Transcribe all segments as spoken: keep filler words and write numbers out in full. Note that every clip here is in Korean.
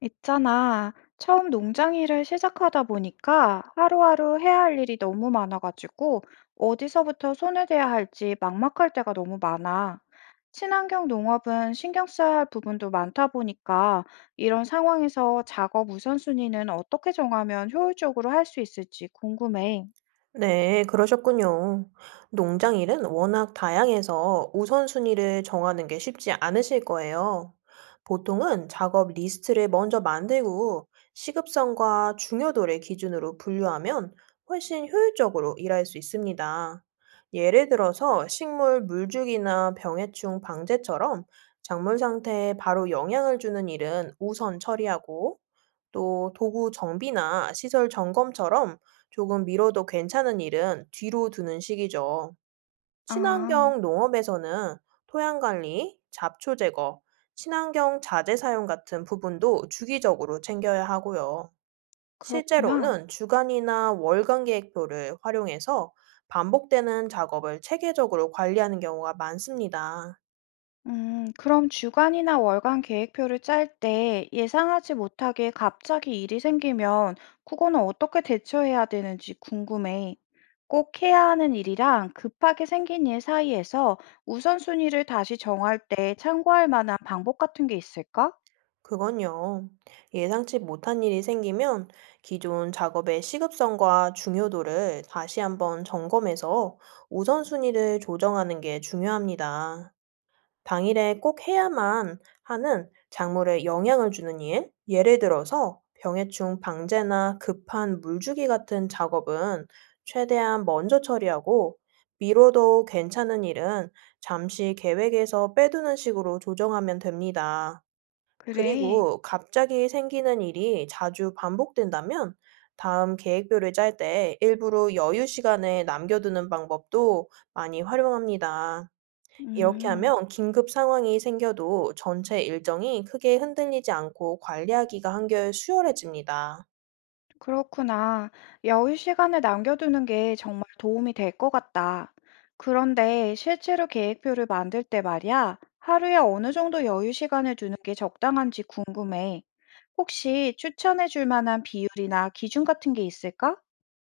있잖아. 처음 농장 일을 시작하다 보니까 하루하루 해야 할 일이 너무 많아가지고 어디서부터 손을 대야 할지 막막할 때가 너무 많아. 친환경 농업은 신경 써야 할 부분도 많다 보니까 이런 상황에서 작업 우선순위는 어떻게 정하면 효율적으로 할 수 있을지 궁금해. 네, 그러셨군요. 농장 일은 워낙 다양해서 우선순위를 정하는 게 쉽지 않으실 거예요. 보통은 작업 리스트를 먼저 만들고 시급성과 중요도를 기준으로 분류하면 훨씬 효율적으로 일할 수 있습니다. 예를 들어서 식물 물주기나 병해충 방제처럼 작물 상태에 바로 영향을 주는 일은 우선 처리하고, 또 도구 정비나 시설 점검처럼 조금 미뤄도 괜찮은 일은 뒤로 두는 식이죠. 아, 친환경 농업에서는 토양 관리, 잡초 제거, 친환경 자재 사용 같은 부분도 주기적으로 챙겨야 하고요. 그렇구나. 실제로는 주간이나 월간 계획표를 활용해서 반복되는 작업을 체계적으로 관리하는 경우가 많습니다. 음, 그럼 주간이나 월간 계획표를 짤 때 예상하지 못하게 갑자기 일이 생기면 그거는 어떻게 대처해야 되는지 궁금해. 꼭 해야 하는 일이랑 급하게 생긴 일 사이에서 우선순위를 다시 정할 때 참고할 만한 방법 같은 게 있을까? 그건요, 예상치 못한 일이 생기면 기존 작업의 시급성과 중요도를 다시 한번 점검해서 우선순위를 조정하는 게 중요합니다. 당일에 꼭 해야만 하는 작물에 영향을 주는 일, 예를 들어서 병해충 방제나 급한 물주기 같은 작업은 최대한 먼저 처리하고, 미뤄도 괜찮은 일은 잠시 계획에서 빼두는 식으로 조정하면 됩니다. 그래. 그리고 갑자기 생기는 일이 자주 반복된다면 다음 계획표를 짤 때 일부러 여유 시간을 남겨두는 방법도 많이 활용합니다. 이렇게 음. 하면 긴급 상황이 생겨도 전체 일정이 크게 흔들리지 않고 관리하기가 한결 수월해집니다. 그렇구나. 여유 시간을 남겨두는 게 정말 도움이 될 것 같다. 그런데 실제로 계획표를 만들 때 말이야, 하루에 어느 정도 여유 시간을 두는 게 적당한지 궁금해. 혹시 추천해 줄 만한 비율이나 기준 같은 게 있을까?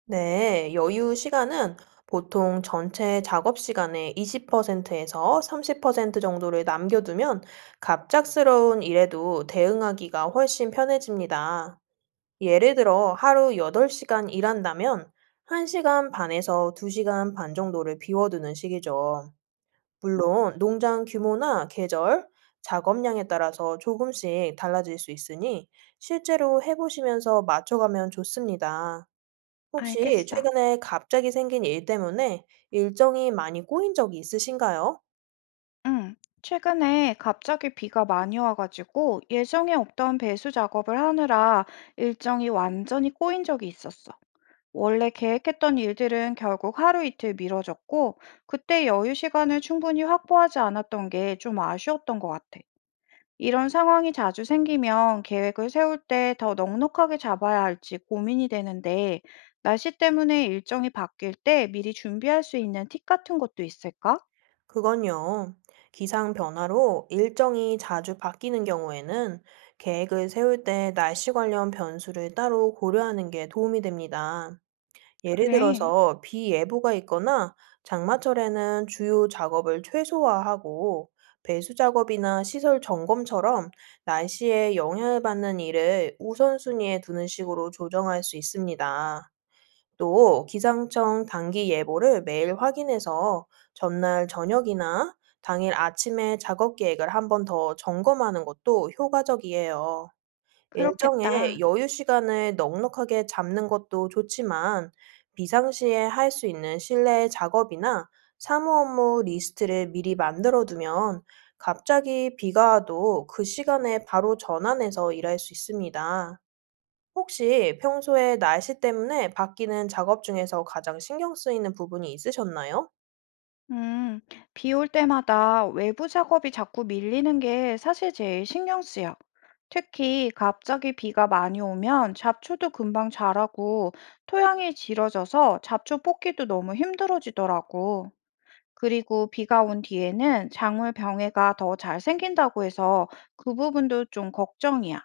네, 여유 시간은 보통 전체 작업 시간의 이십 퍼센트에서 삼십 퍼센트 정도를 남겨두면 갑작스러운 일에도 대응하기가 훨씬 편해집니다. 예를 들어 하루 여덟 시간 일한다면 한 시간 반에서 두 시간 반 정도를 비워두는 식이죠. 물론 농장 규모나 계절, 작업량에 따라서 조금씩 달라질 수 있으니 실제로 해보시면서 맞춰가면 좋습니다. 혹시 알겠어. 최근에 갑자기 생긴 일 때문에 일정이 많이 꼬인 적이 있으신가요? 응. 최근에 갑자기 비가 많이 와가지고 예정에 없던 배수 작업을 하느라 일정이 완전히 꼬인 적이 있었어. 원래 계획했던 일들은 결국 하루 이틀 미뤄졌고, 그때 여유 시간을 충분히 확보하지 않았던 게 좀 아쉬웠던 것 같아. 이런 상황이 자주 생기면 계획을 세울 때 더 넉넉하게 잡아야 할지 고민이 되는데, 날씨 때문에 일정이 바뀔 때 미리 준비할 수 있는 팁 같은 것도 있을까? 그건요, 기상 변화로 일정이 자주 바뀌는 경우에는 계획을 세울 때 날씨 관련 변수를 따로 고려하는 게 도움이 됩니다. 예를 그래, 들어서 비 예보가 있거나 장마철에는 주요 작업을 최소화하고, 배수 작업이나 시설 점검처럼 날씨에 영향을 받는 일을 우선순위에 두는 식으로 조정할 수 있습니다. 또 기상청 단기 예보를 매일 확인해서 전날 저녁이나 당일 아침에 작업 계획을 한 번 더 점검하는 것도 효과적이에요. 일정에 그렇겠다. 여유 시간을 넉넉하게 잡는 것도 좋지만, 비상시에 할 수 있는 실내 작업이나 사무 업무 리스트를 미리 만들어 두면 갑자기 비가 와도 그 시간에 바로 전환해서 일할 수 있습니다. 혹시 평소에 날씨 때문에 바뀌는 작업 중에서 가장 신경 쓰이는 부분이 있으셨나요? 음, 비 올 때마다 외부 작업이 자꾸 밀리는 게 사실 제일 신경 쓰여. 특히 갑자기 비가 많이 오면 잡초도 금방 자라고 토양이 질어져서 잡초 뽑기도 너무 힘들어지더라고. 그리고 비가 온 뒤에는 작물 병해가 더 잘 생긴다고 해서 그 부분도 좀 걱정이야.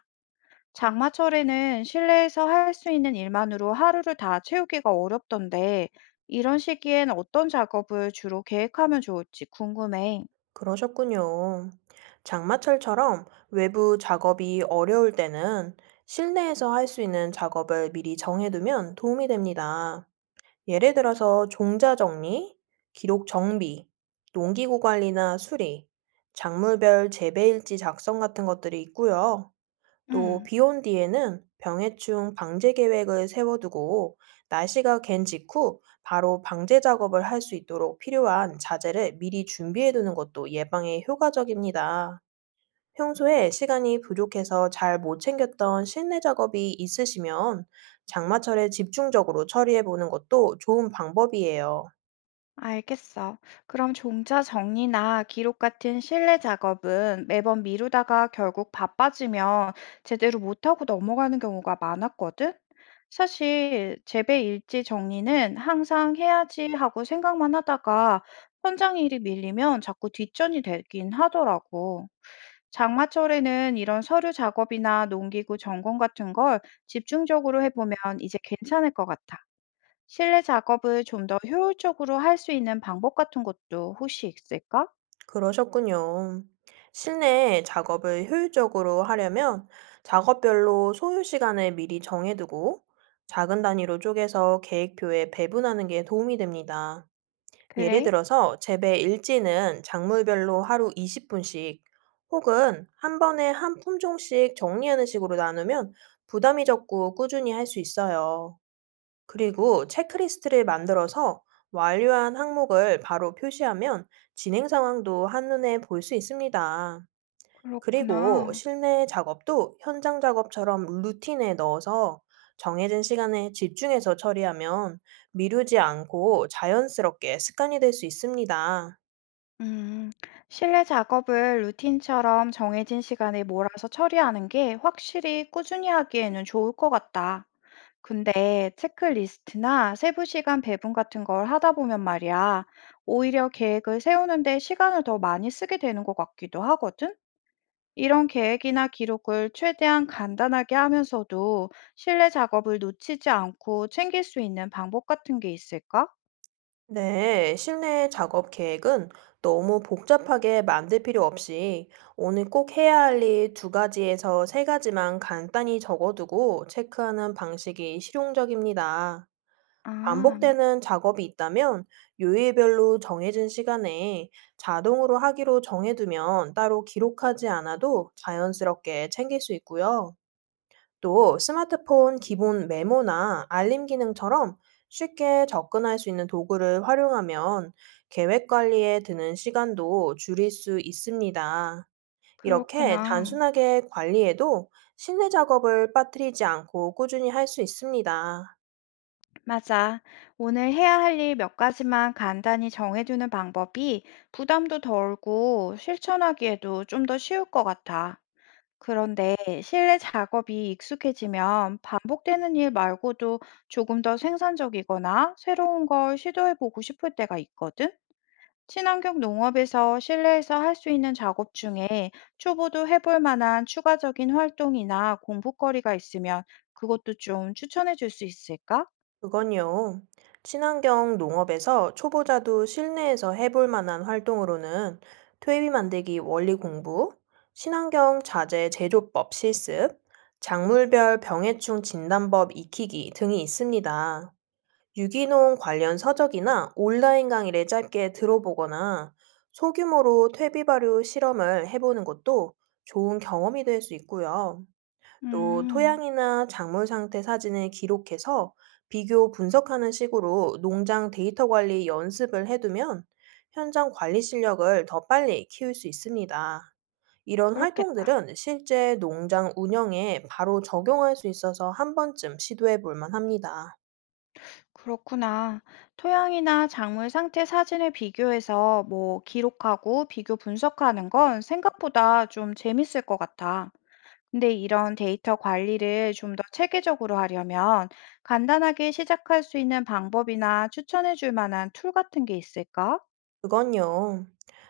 장마철에는 실내에서 할 수 있는 일만으로 하루를 다 채우기가 어렵던데, 이런 시기엔 어떤 작업을 주로 계획하면 좋을지 궁금해. 그러셨군요. 장마철처럼 외부 작업이 어려울 때는 실내에서 할 수 있는 작업을 미리 정해두면 도움이 됩니다. 예를 들어서 종자 정리, 기록 정비, 농기구 관리나 수리, 작물별 재배일지 작성 같은 것들이 있고요. 또 음. 비 온 뒤에는 병해충 방제 계획을 세워두고, 날씨가 갠 직후 바로 방제 작업을 할 수 있도록 필요한 자재를 미리 준비해두는 것도 예방에 효과적입니다. 평소에 시간이 부족해서 잘 못 챙겼던 실내 작업이 있으시면 장마철에 집중적으로 처리해보는 것도 좋은 방법이에요. 알겠어. 그럼 종자 정리나 기록 같은 실내 작업은 매번 미루다가 결국 바빠지면 제대로 못하고 넘어가는 경우가 많았거든? 사실 재배 일지 정리는 항상 해야지 하고 생각만 하다가 현장 일이 밀리면 자꾸 뒷전이 되긴 하더라고. 장마철에는 이런 서류 작업이나 농기구 점검 같은 걸 집중적으로 해보면 이제 괜찮을 것 같아. 실내 작업을 좀 더 효율적으로 할 수 있는 방법 같은 것도 혹시 있을까? 그러셨군요. 실내 작업을 효율적으로 하려면 작업별로 소요 시간을 미리 정해두고 작은 단위로 쪼개서 계획표에 배분하는 게 도움이 됩니다. 예를 그래? 들어서 재배 일지는 작물별로 하루 이십 분씩, 혹은 한 번에 한 품종씩 정리하는 식으로 나누면 부담이 적고 꾸준히 할 수 있어요. 그리고 체크리스트를 만들어서 완료한 항목을 바로 표시하면 진행 상황도 한눈에 볼 수 있습니다. 그리고 그렇구나. 실내 작업도 현장 작업처럼 루틴에 넣어서 정해진 시간에 집중해서 처리하면 미루지 않고 자연스럽게 습관이 될 수 있습니다. 음, 실내 작업을 루틴처럼 정해진 시간에 몰아서 처리하는 게 확실히 꾸준히 하기에는 좋을 것 같다. 근데 체크리스트나 세부 시간 배분 같은 걸 하다 보면 말이야, 오히려 계획을 세우는데 시간을 더 많이 쓰게 되는 것 같기도 하거든? 이런 계획이나 기록을 최대한 간단하게 하면서도 실내 작업을 놓치지 않고 챙길 수 있는 방법 같은 게 있을까? 네, 실내 작업 계획은 너무 복잡하게 만들 필요 없이 오늘 꼭 해야 할 일 두 가지에서 세 가지만 간단히 적어두고 체크하는 방식이 실용적입니다. 아, 반복되는 작업이 있다면 요일별로 정해진 시간에 자동으로 하기로 정해두면 따로 기록하지 않아도 자연스럽게 챙길 수 있고요. 또 스마트폰 기본 메모나 알림 기능처럼 쉽게 접근할 수 있는 도구를 활용하면 계획 관리에 드는 시간도 줄일 수 있습니다. 이렇게 그렇구나. 단순하게 관리해도 실내 작업을 빠뜨리지 않고 꾸준히 할 수 있습니다. 맞아. 오늘 해야 할 일 몇 가지만 간단히 정해두는 방법이 부담도 덜고 실천하기에도 좀 더 쉬울 것 같아. 그런데 실내 작업이 익숙해지면 반복되는 일 말고도 조금 더 생산적이거나 새로운 걸 시도해보고 싶을 때가 있거든? 친환경 농업에서 실내에서 할 수 있는 작업 중에 초보도 해볼 만한 추가적인 활동이나 공부거리가 있으면 그것도 좀 추천해 줄 수 있을까? 그건요, 친환경 농업에서 초보자도 실내에서 해볼 만한 활동으로는 퇴비 만들기 원리 공부, 친환경 자재 제조법 실습, 작물별 병해충 진단법 익히기 등이 있습니다. 유기농 관련 서적이나 온라인 강의를 짧게 들어보거나 소규모로 퇴비 발효 실험을 해보는 것도 좋은 경험이 될 수 있고요. 또 음, 토양이나 작물 상태 사진을 기록해서 비교 분석하는 식으로 농장 데이터 관리 연습을 해두면 현장 관리 실력을 더 빨리 키울 수 있습니다. 이런 그렇겠다. 활동들은 실제 농장 운영에 바로 적용할 수 있어서 한 번쯤 시도해 볼 만합니다. 그렇구나. 토양이나 작물 상태 사진을 비교해서 뭐 기록하고 비교 분석하는 건 생각보다 좀 재밌을 것 같아. 근데 이런 데이터 관리를 좀 더 체계적으로 하려면 간단하게 시작할 수 있는 방법이나 추천해 줄 만한 툴 같은 게 있을까? 그건요,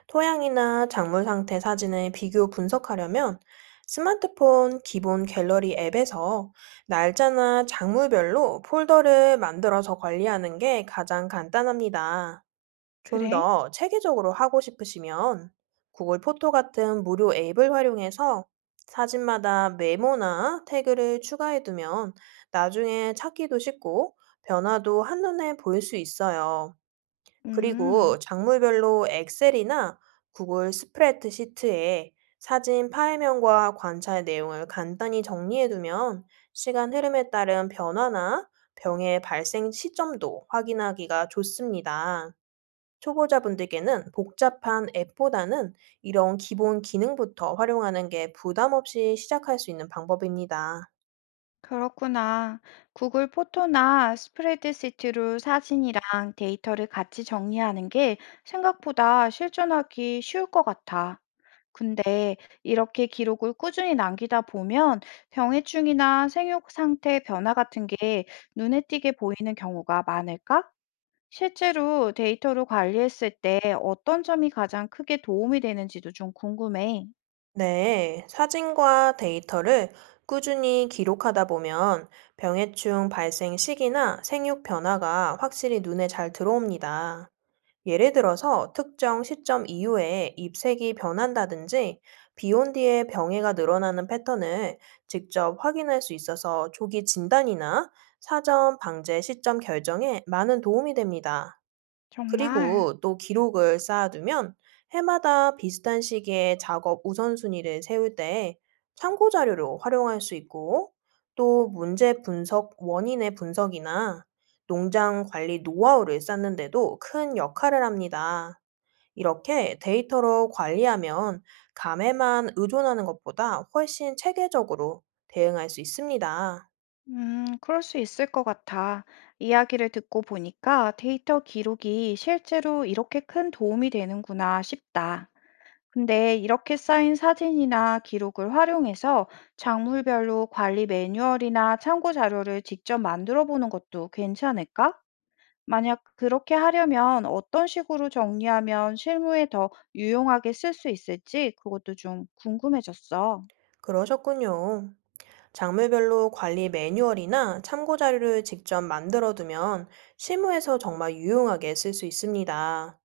토양이나 작물 상태 사진을 비교 분석하려면 스마트폰 기본 갤러리 앱에서 날짜나 작물별로 폴더를 만들어서 관리하는 게 가장 간단합니다. 좀 그래? 더 체계적으로 하고 싶으시면 구글 포토 같은 무료 앱을 활용해서 사진마다 메모나 태그를 추가해두면 나중에 찾기도 쉽고 변화도 한눈에 보일 수 있어요. 음, 그리고 작물별로 엑셀이나 구글 스프레드시트에 사진 파일명과 관찰 내용을 간단히 정리해두면 시간 흐름에 따른 변화나 병의 발생 시점도 확인하기가 좋습니다. 초보자분들께는 복잡한 앱보다는 이런 기본 기능부터 활용하는 게 부담 없이 시작할 수 있는 방법입니다. 그렇구나. 구글 포토나 스프레드시트로 사진이랑 데이터를 같이 정리하는 게 생각보다 실전하기 쉬울 것 같아. 근데 이렇게 기록을 꾸준히 남기다 보면 병해충이나 생육 상태 변화 같은 게 눈에 띄게 보이는 경우가 많을까? 실제로 데이터를 관리했을 때 어떤 점이 가장 크게 도움이 되는지도 좀 궁금해. 네, 사진과 데이터를 꾸준히 기록하다 보면 병해충 발생 시기나 생육 변화가 확실히 눈에 잘 들어옵니다. 예를 들어서 특정 시점 이후에 잎색이 변한다든지 비온 뒤에 병해가 늘어나는 패턴을 직접 확인할 수 있어서 조기 진단이나 사전 방제 시점 결정에 많은 도움이 됩니다. 정말. 그리고 또 기록을 쌓아두면 해마다 비슷한 시기에 작업 우선순위를 세울 때 참고 자료로 활용할 수 있고, 또 문제 분석 원인의 분석이나 농장 관리 노하우를 쌓는데도 큰 역할을 합니다. 이렇게 데이터로 관리하면 감에만 의존하는 것보다 훨씬 체계적으로 대응할 수 있습니다. 음, 그럴 수 있을 것 같아. 이야기를 듣고 보니까 데이터 기록이 실제로 이렇게 큰 도움이 되는구나 싶다. 근데 이렇게 쌓인 사진이나 기록을 활용해서 작물별로 관리 매뉴얼이나 참고 자료를 직접 만들어 보는 것도 괜찮을까? 만약 그렇게 하려면 어떤 식으로 정리하면 실무에 더 유용하게 쓸 수 있을지 그것도 좀 궁금해졌어. 그러셨군요. 장르별로 관리 매뉴얼이나 참고 자료를 직접 만들어 두면 실무에서 정말 유용하게 쓸 수 있습니다.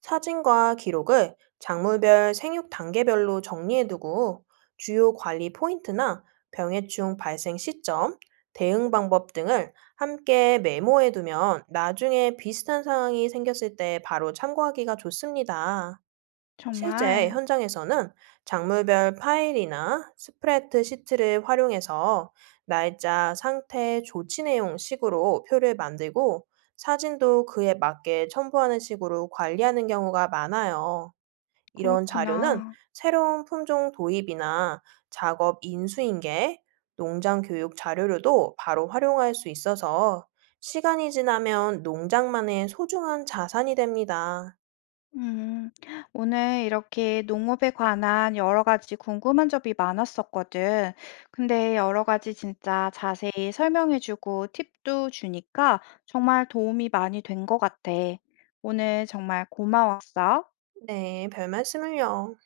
사진과 기록을 작물별 생육 단계별로 정리해 두고 주요 관리 포인트나 병해충 발생 시점, 대응 방법 등을 함께 메모해 두면 나중에 비슷한 상황이 생겼을 때 바로 참고하기가 좋습니다. 실제 정말 현장에서는 작물별 파일이나 스프레드 시트를 활용해서 날짜, 상태, 조치 내용 식으로 표를 만들고 사진도 그에 맞게 첨부하는 식으로 관리하는 경우가 많아요. 이런 자료는 그렇구나. 새로운 품종 도입이나 작업 인수인계, 농장 교육 자료로도 바로 활용할 수 있어서 시간이 지나면 농장만의 소중한 자산이 됩니다. 음, 오늘 이렇게 농업에 관한 여러 가지 궁금한 점이 많았었거든. 근데 여러 가지 진짜 자세히 설명해주고 팁도 주니까 정말 도움이 많이 된 것 같아. 오늘 정말 고마웠어. 네, 별 말씀을요.